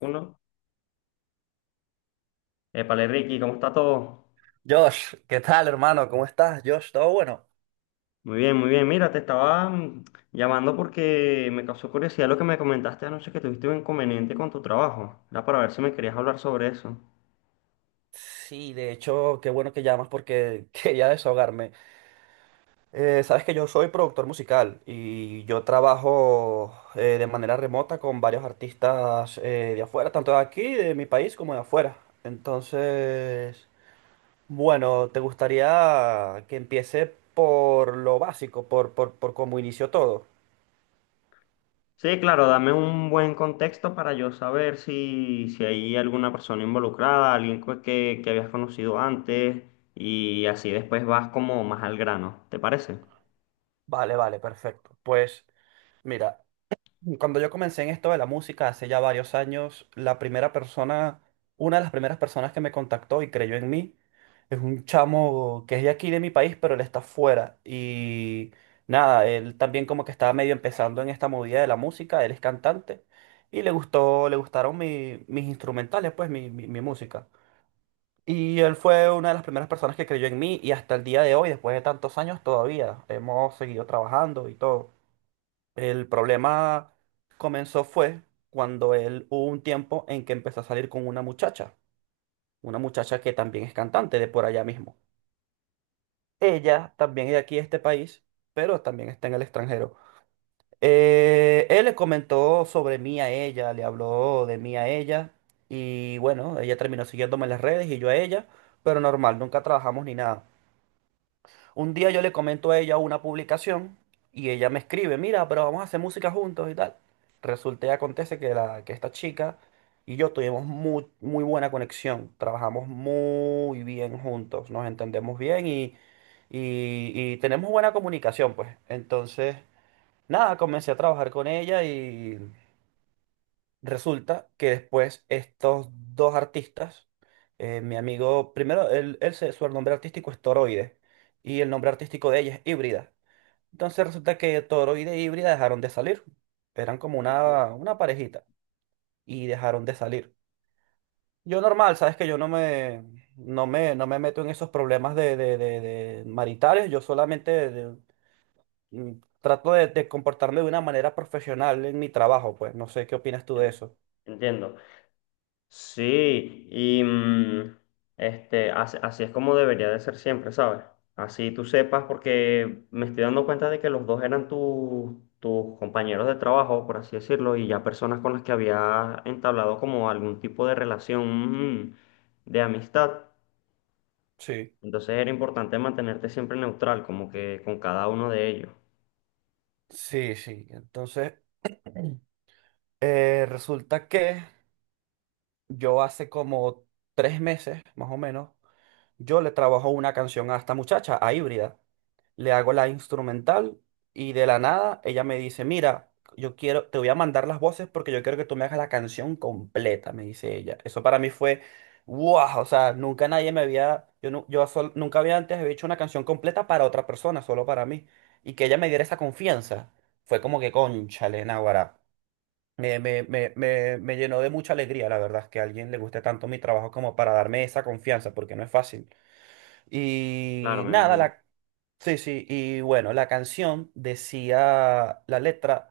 Uno. Épale, Ricky, ¿cómo está todo? Josh, ¿qué tal, hermano? ¿Cómo estás, Josh? ¿Todo bueno? Muy bien, muy bien. Mira, te estaba llamando porque me causó curiosidad lo que me comentaste anoche que tuviste un inconveniente con tu trabajo. Era para ver si me querías hablar sobre eso. Sí, de hecho, qué bueno que llamas porque quería desahogarme. Sabes que yo soy productor musical y yo trabajo de manera remota con varios artistas de afuera, tanto de aquí, de mi país, como de afuera. Entonces, bueno, ¿te gustaría que empiece por lo básico, por cómo inició todo? Sí, claro, dame un buen contexto para yo saber si hay alguna persona involucrada, que habías conocido antes, y así después vas como más al grano. ¿Te parece? Vale, vale, perfecto. Pues, mira, cuando yo comencé en esto de la música hace ya varios años, la primera persona, una de las primeras personas que me contactó y creyó en mí, es un chamo que es de aquí de mi país, pero él está fuera. Y nada, él también como que estaba medio empezando en esta movida de la música, él es cantante y le gustaron mis instrumentales, pues mi música. Y él fue una de las primeras personas que creyó en mí y hasta el día de hoy, después de tantos años, todavía hemos seguido trabajando y todo. El problema comenzó fue cuando él hubo un tiempo en que empezó a salir con una muchacha que también es cantante de por allá mismo. Ella también es de aquí, de este país, pero también está en el extranjero. Él le comentó sobre mí a ella, le habló de mí a ella y bueno, ella terminó siguiéndome en las redes y yo a ella, pero normal, nunca trabajamos ni nada. Un día yo le comento a ella una publicación y ella me escribe, mira, pero vamos a hacer música juntos y tal. Resulta y acontece que, la, que esta chica y yo tuvimos muy, muy buena conexión, trabajamos muy bien juntos, nos entendemos bien y, y tenemos buena comunicación, pues. Entonces, nada, comencé a trabajar con ella y resulta que después estos dos artistas, mi amigo, primero, su nombre artístico es Toroide y el nombre artístico de ella es Híbrida. Entonces resulta que Toroide e Híbrida dejaron de salir. Eran como Ok. Una parejita y dejaron de salir. Yo normal, sabes que yo no me meto en esos problemas de, de maritales, yo solamente mm, trato de comportarme de una manera profesional en mi trabajo, pues no sé qué opinas tú de En- eso. Entiendo. Sí, y este, así es como debería de ser siempre, ¿sabes? Así tú sepas, porque me estoy dando cuenta de que los dos eran tus compañeros de trabajo, por así decirlo, y ya personas con las que había entablado como algún tipo de relación de amistad. Sí. Entonces era importante mantenerte siempre neutral, como que con cada uno de ellos. Sí, sí. Entonces, resulta que yo hace como 3 meses, más o menos, yo le trabajo una canción a esta muchacha, a Híbrida. Le hago la instrumental y de la nada ella me dice, mira, yo quiero, te voy a mandar las voces porque yo quiero que tú me hagas la canción completa, me dice ella. Eso para mí fue, wow, o sea, nunca nadie me había, yo, nu- yo sol- nunca había antes había hecho una canción completa para otra persona, solo para mí. Y que ella me diera esa confianza, fue como que cónchale, náguara. Me llenó de mucha alegría, la verdad, que a alguien le guste tanto mi trabajo como para darme esa confianza, porque no es fácil. Claro, Y me nada, imagino. la. Sí, sí, y bueno, la canción decía la letra,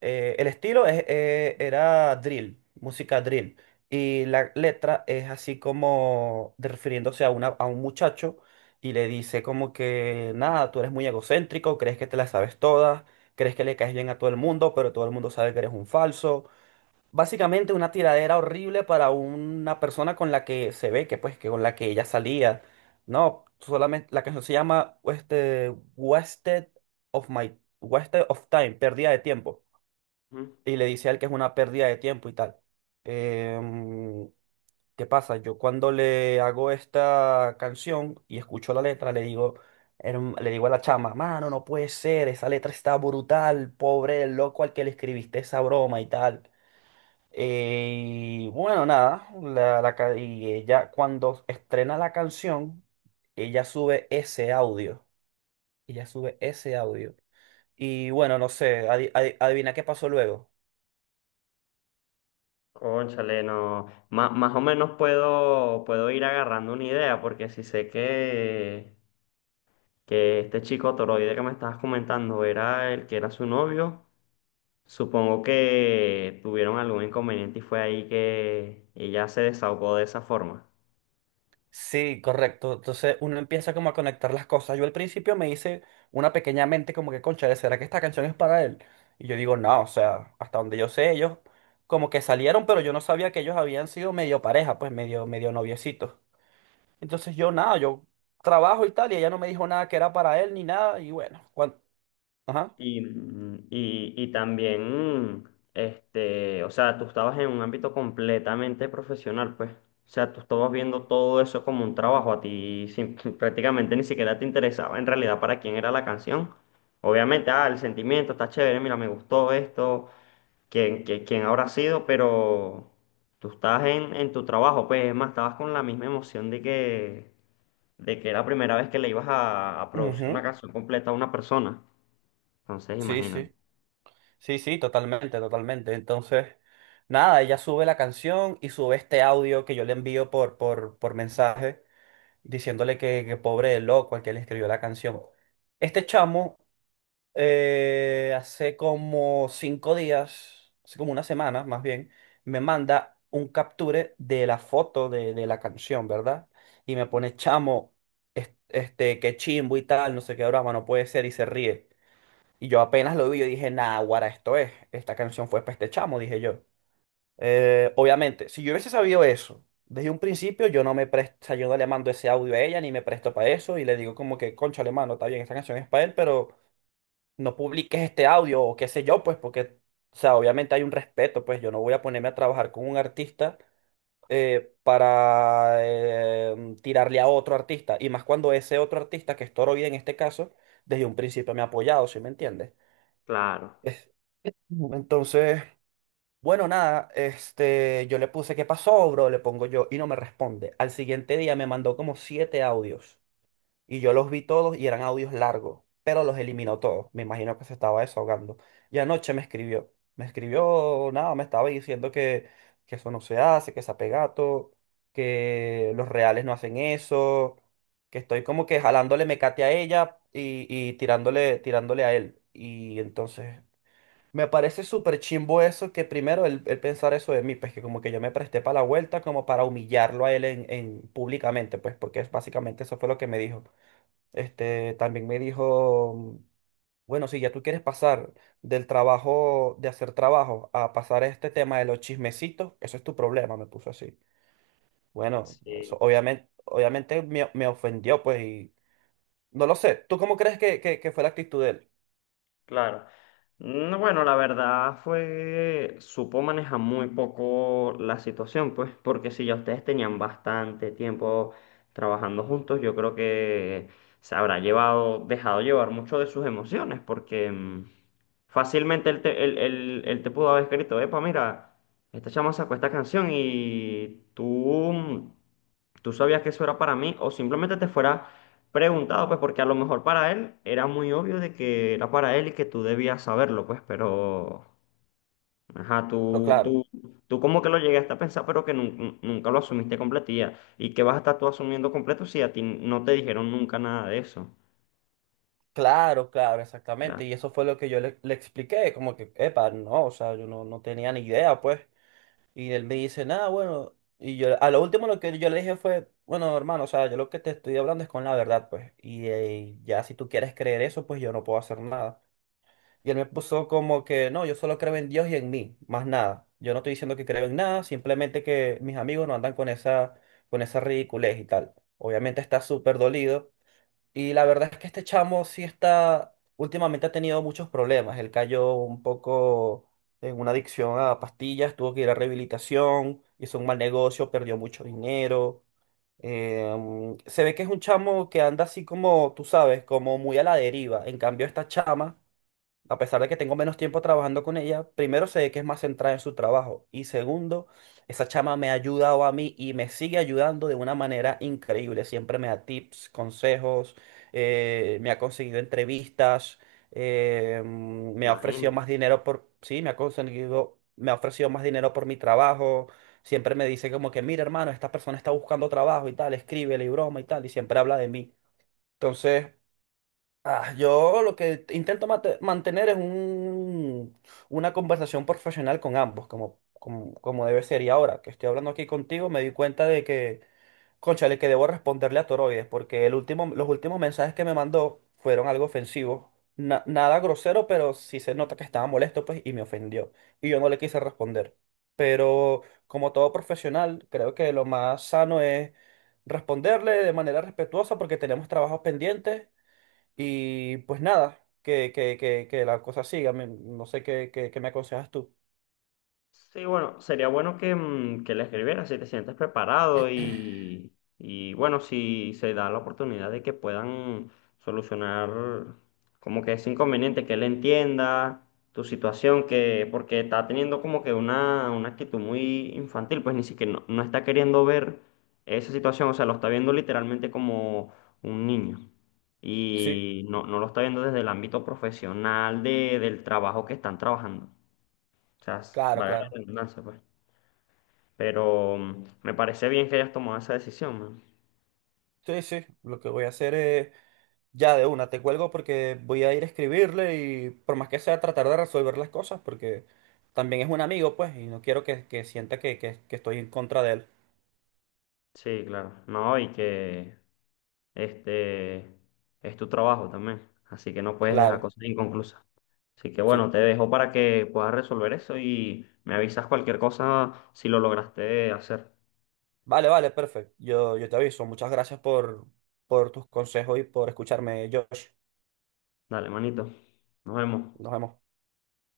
era drill, música drill, y la letra es así como de- refiriéndose a un muchacho y le dice como que, nada, tú eres muy egocéntrico, crees que te la sabes todas, crees que le caes bien a todo el mundo, pero todo el mundo sabe que eres un falso. Básicamente una tiradera horrible para una persona con la que se ve que pues que con la que ella salía. No, solamente la canción se llama Wasted of My Wasted of Time, pérdida de tiempo. Ujú. Y le dice a él que es una pérdida de tiempo y tal. Em, ¿Qué pasa? Yo cuando le hago esta canción y escucho la letra, le digo a la chama, mano, no puede ser, esa letra está brutal, pobre el loco al que le escribiste esa broma y tal. Y bueno, nada, y ella cuando estrena la canción, ella sube ese audio, ella sube ese audio. Y bueno, no sé, adivina qué pasó luego. Cónchale, no. Más o menos puedo, puedo ir agarrando una idea, porque si sé que este chico Toroide que me estabas comentando era el que era su novio. Supongo que tuvieron algún inconveniente y fue ahí que ella se desahogó de esa forma. Sí, correcto. Entonces uno empieza como a conectar las cosas. Yo al principio me hice una pequeña mente como que, concha, ¿será que esta canción es para él? Y yo digo, no, o sea, hasta donde yo sé, ellos como que salieron, pero yo no sabía que ellos habían sido medio pareja, pues medio, medio noviecitos. Entonces yo nada, yo trabajo y tal, y ella no me dijo nada que era para él ni nada, y bueno, cuando... Ajá. Y, y también, este, o sea, tú estabas en un ámbito completamente profesional, pues. O sea, tú estabas viendo todo eso como un trabajo, a ti prácticamente ni siquiera te interesaba en realidad para quién era la canción. Obviamente, ah, el sentimiento está chévere, mira, me gustó esto quién, quién habrá sido, pero tú estabas en tu trabajo, pues es más, estabas con la misma emoción de que era la primera vez que le ibas a producir una Ujú. canción completa a una persona. Entonces, Sí, imagínate. sí, sí, sí, totalmente, totalmente. Entonces, nada, ella sube la canción y sube este audio que yo le envío por mensaje, diciéndole que pobre de loco al que le escribió la canción. Este chamo hace como 5 días, hace como una semana más bien, me manda un capture de la foto de la canción, ¿verdad? Y me pone, chamo, qué chimbo y tal, no sé qué broma, no puede ser, y se ríe. Y yo apenas lo vi, yo dije, nah, guara, esto es, esta canción fue para este chamo, dije yo. Obviamente, si yo hubiese sabido eso desde un principio, yo no me presto, o sea, yo no le mando ese audio a ella, ni me presto para eso, y le digo como que, concha, mano, está bien, esta canción es para él, pero no publiques este audio o qué sé yo, pues porque, o sea, obviamente hay un respeto, pues yo no voy a ponerme a trabajar con un artista para tirarle a otro artista, y más cuando ese otro artista, que es Toro Vida en este caso, desde un principio me ha apoyado, ¿sí me entiendes? Claro, Es- Entonces, bueno, nada, este, yo le puse, ¿qué pasó, bro? Le pongo yo y no me responde. Al siguiente día me mandó como siete audios. Y yo los vi todos y eran audios largos, pero los eliminó todos. Me imagino que se estaba desahogando. Y anoche me escribió. Me escribió, nada, me estaba diciendo que eso no se hace, que es apegato, que los reales no hacen eso, que estoy como que jalándole mecate a ella y tirándole a él. Y entonces me parece súper chimbo eso, que primero él pensar eso de mí, pues que como que yo me presté para la vuelta como para humillarlo a él en públicamente, pues porque básicamente eso fue lo que me dijo. También me dijo, bueno, si ya tú quieres pasar del trabajo, de hacer trabajo, a pasar a este tema de los chismecitos, eso es tu problema, me puso así. Bueno, eso sí. obviamente, obviamente me, me ofendió, pues, y no lo sé. ¿Tú cómo crees que, que fue la actitud de él? Claro. No, bueno, la verdad fue, supo manejar muy poco la situación, pues, porque si ya ustedes tenían bastante tiempo trabajando juntos, yo creo que se habrá llevado, dejado llevar mucho de sus emociones, porque fácilmente él te pudo haber escrito, epa, mira, esta chama sacó esta canción y tú, tú sabías que eso era para mí, o simplemente te fuera preguntado, pues, porque a lo mejor para él era muy obvio de que era para él y que tú debías saberlo, pues, pero, ajá, Pero claro, tú como que lo llegaste a pensar, pero que nunca lo asumiste completía. ¿Y que vas a estar tú asumiendo completo si a ti no te dijeron nunca nada de eso? claro, claro, O sea, exactamente. Y eso fue lo que yo le, le expliqué, como que, epa, no, o sea, yo no, no tenía ni idea, pues. Y él me dice, nada, bueno. Y yo, a lo último lo que yo le dije fue, bueno, hermano, o sea, yo lo que te estoy hablando es con la verdad, pues. Y, ya si tú quieres creer eso, pues yo no puedo hacer nada. Y él me puso como que, no, yo solo creo en Dios y en mí, más nada. Yo no estoy diciendo que creo en nada, simplemente que mis amigos no andan con esa ridiculez y tal. Obviamente está súper dolido y la verdad es que este chamo sí está, últimamente ha tenido muchos problemas. Él cayó un poco en una adicción a pastillas, tuvo que ir a rehabilitación, hizo un mal negocio, perdió mucho dinero. Se ve que es un chamo que anda así como, tú sabes, como muy a la deriva. En cambio, esta chama a pesar de que tengo menos tiempo trabajando con ella, primero sé que es más centrada en su trabajo y segundo, esa chama me ha ayudado a mí y me sigue ayudando de una manera increíble. Siempre me da tips, consejos, me ha conseguido entrevistas, me ha ofrecido imagínate. más dinero por, sí, me ha conseguido, me ha ofrecido más dinero por mi trabajo. Siempre me dice como que, mira, hermano, esta persona está buscando trabajo y tal, escríbele y broma y tal, y siempre habla de mí. Entonces, ah, yo lo que intento mantener es un, una conversación profesional con ambos, como debe ser. Y ahora que estoy hablando aquí contigo, me di cuenta de que, cónchale, que debo responderle a Toroides, porque el último, los últimos mensajes que me mandó fueron algo ofensivos. Nada grosero, pero sí se nota que estaba molesto, pues, y me ofendió. Y yo no le quise responder. Pero como todo profesional, creo que lo más sano es responderle de manera respetuosa porque tenemos trabajos pendientes y pues nada, que la cosa siga. No sé qué me aconsejas tú. Sí, bueno, sería bueno que, que le escribieras si te sientes preparado y bueno, si se da la oportunidad de que puedan solucionar como que ese inconveniente, que él entienda tu situación, que porque está teniendo como que una actitud muy infantil, pues ni siquiera no, no está queriendo ver esa situación, o sea, lo está viendo literalmente como un niño. Sí, Y no, no lo está viendo desde el ámbito profesional de, del trabajo que están trabajando. O sea, claro, vale la claro. redundancia, pues. Pero me parece bien que hayas tomado esa decisión, man. Sí, sí. Lo que voy a hacer es ya de una, te cuelgo porque voy a ir a escribirle y por más que sea tratar de resolver las cosas porque también es un amigo, pues, y no quiero que sienta que estoy en contra de él. Sí, claro. No, y que este es tu trabajo también. Así que no puedes dejar Claro, cosas inconclusas. Así que bueno, sí. te dejo para que puedas resolver eso y me avisas cualquier cosa si lo lograste hacer. Vale, vale, perfecto. Yo te aviso. Muchas gracias por tus consejos y por escucharme, Josh. Dale, manito. Nos vemos. Nos vemos.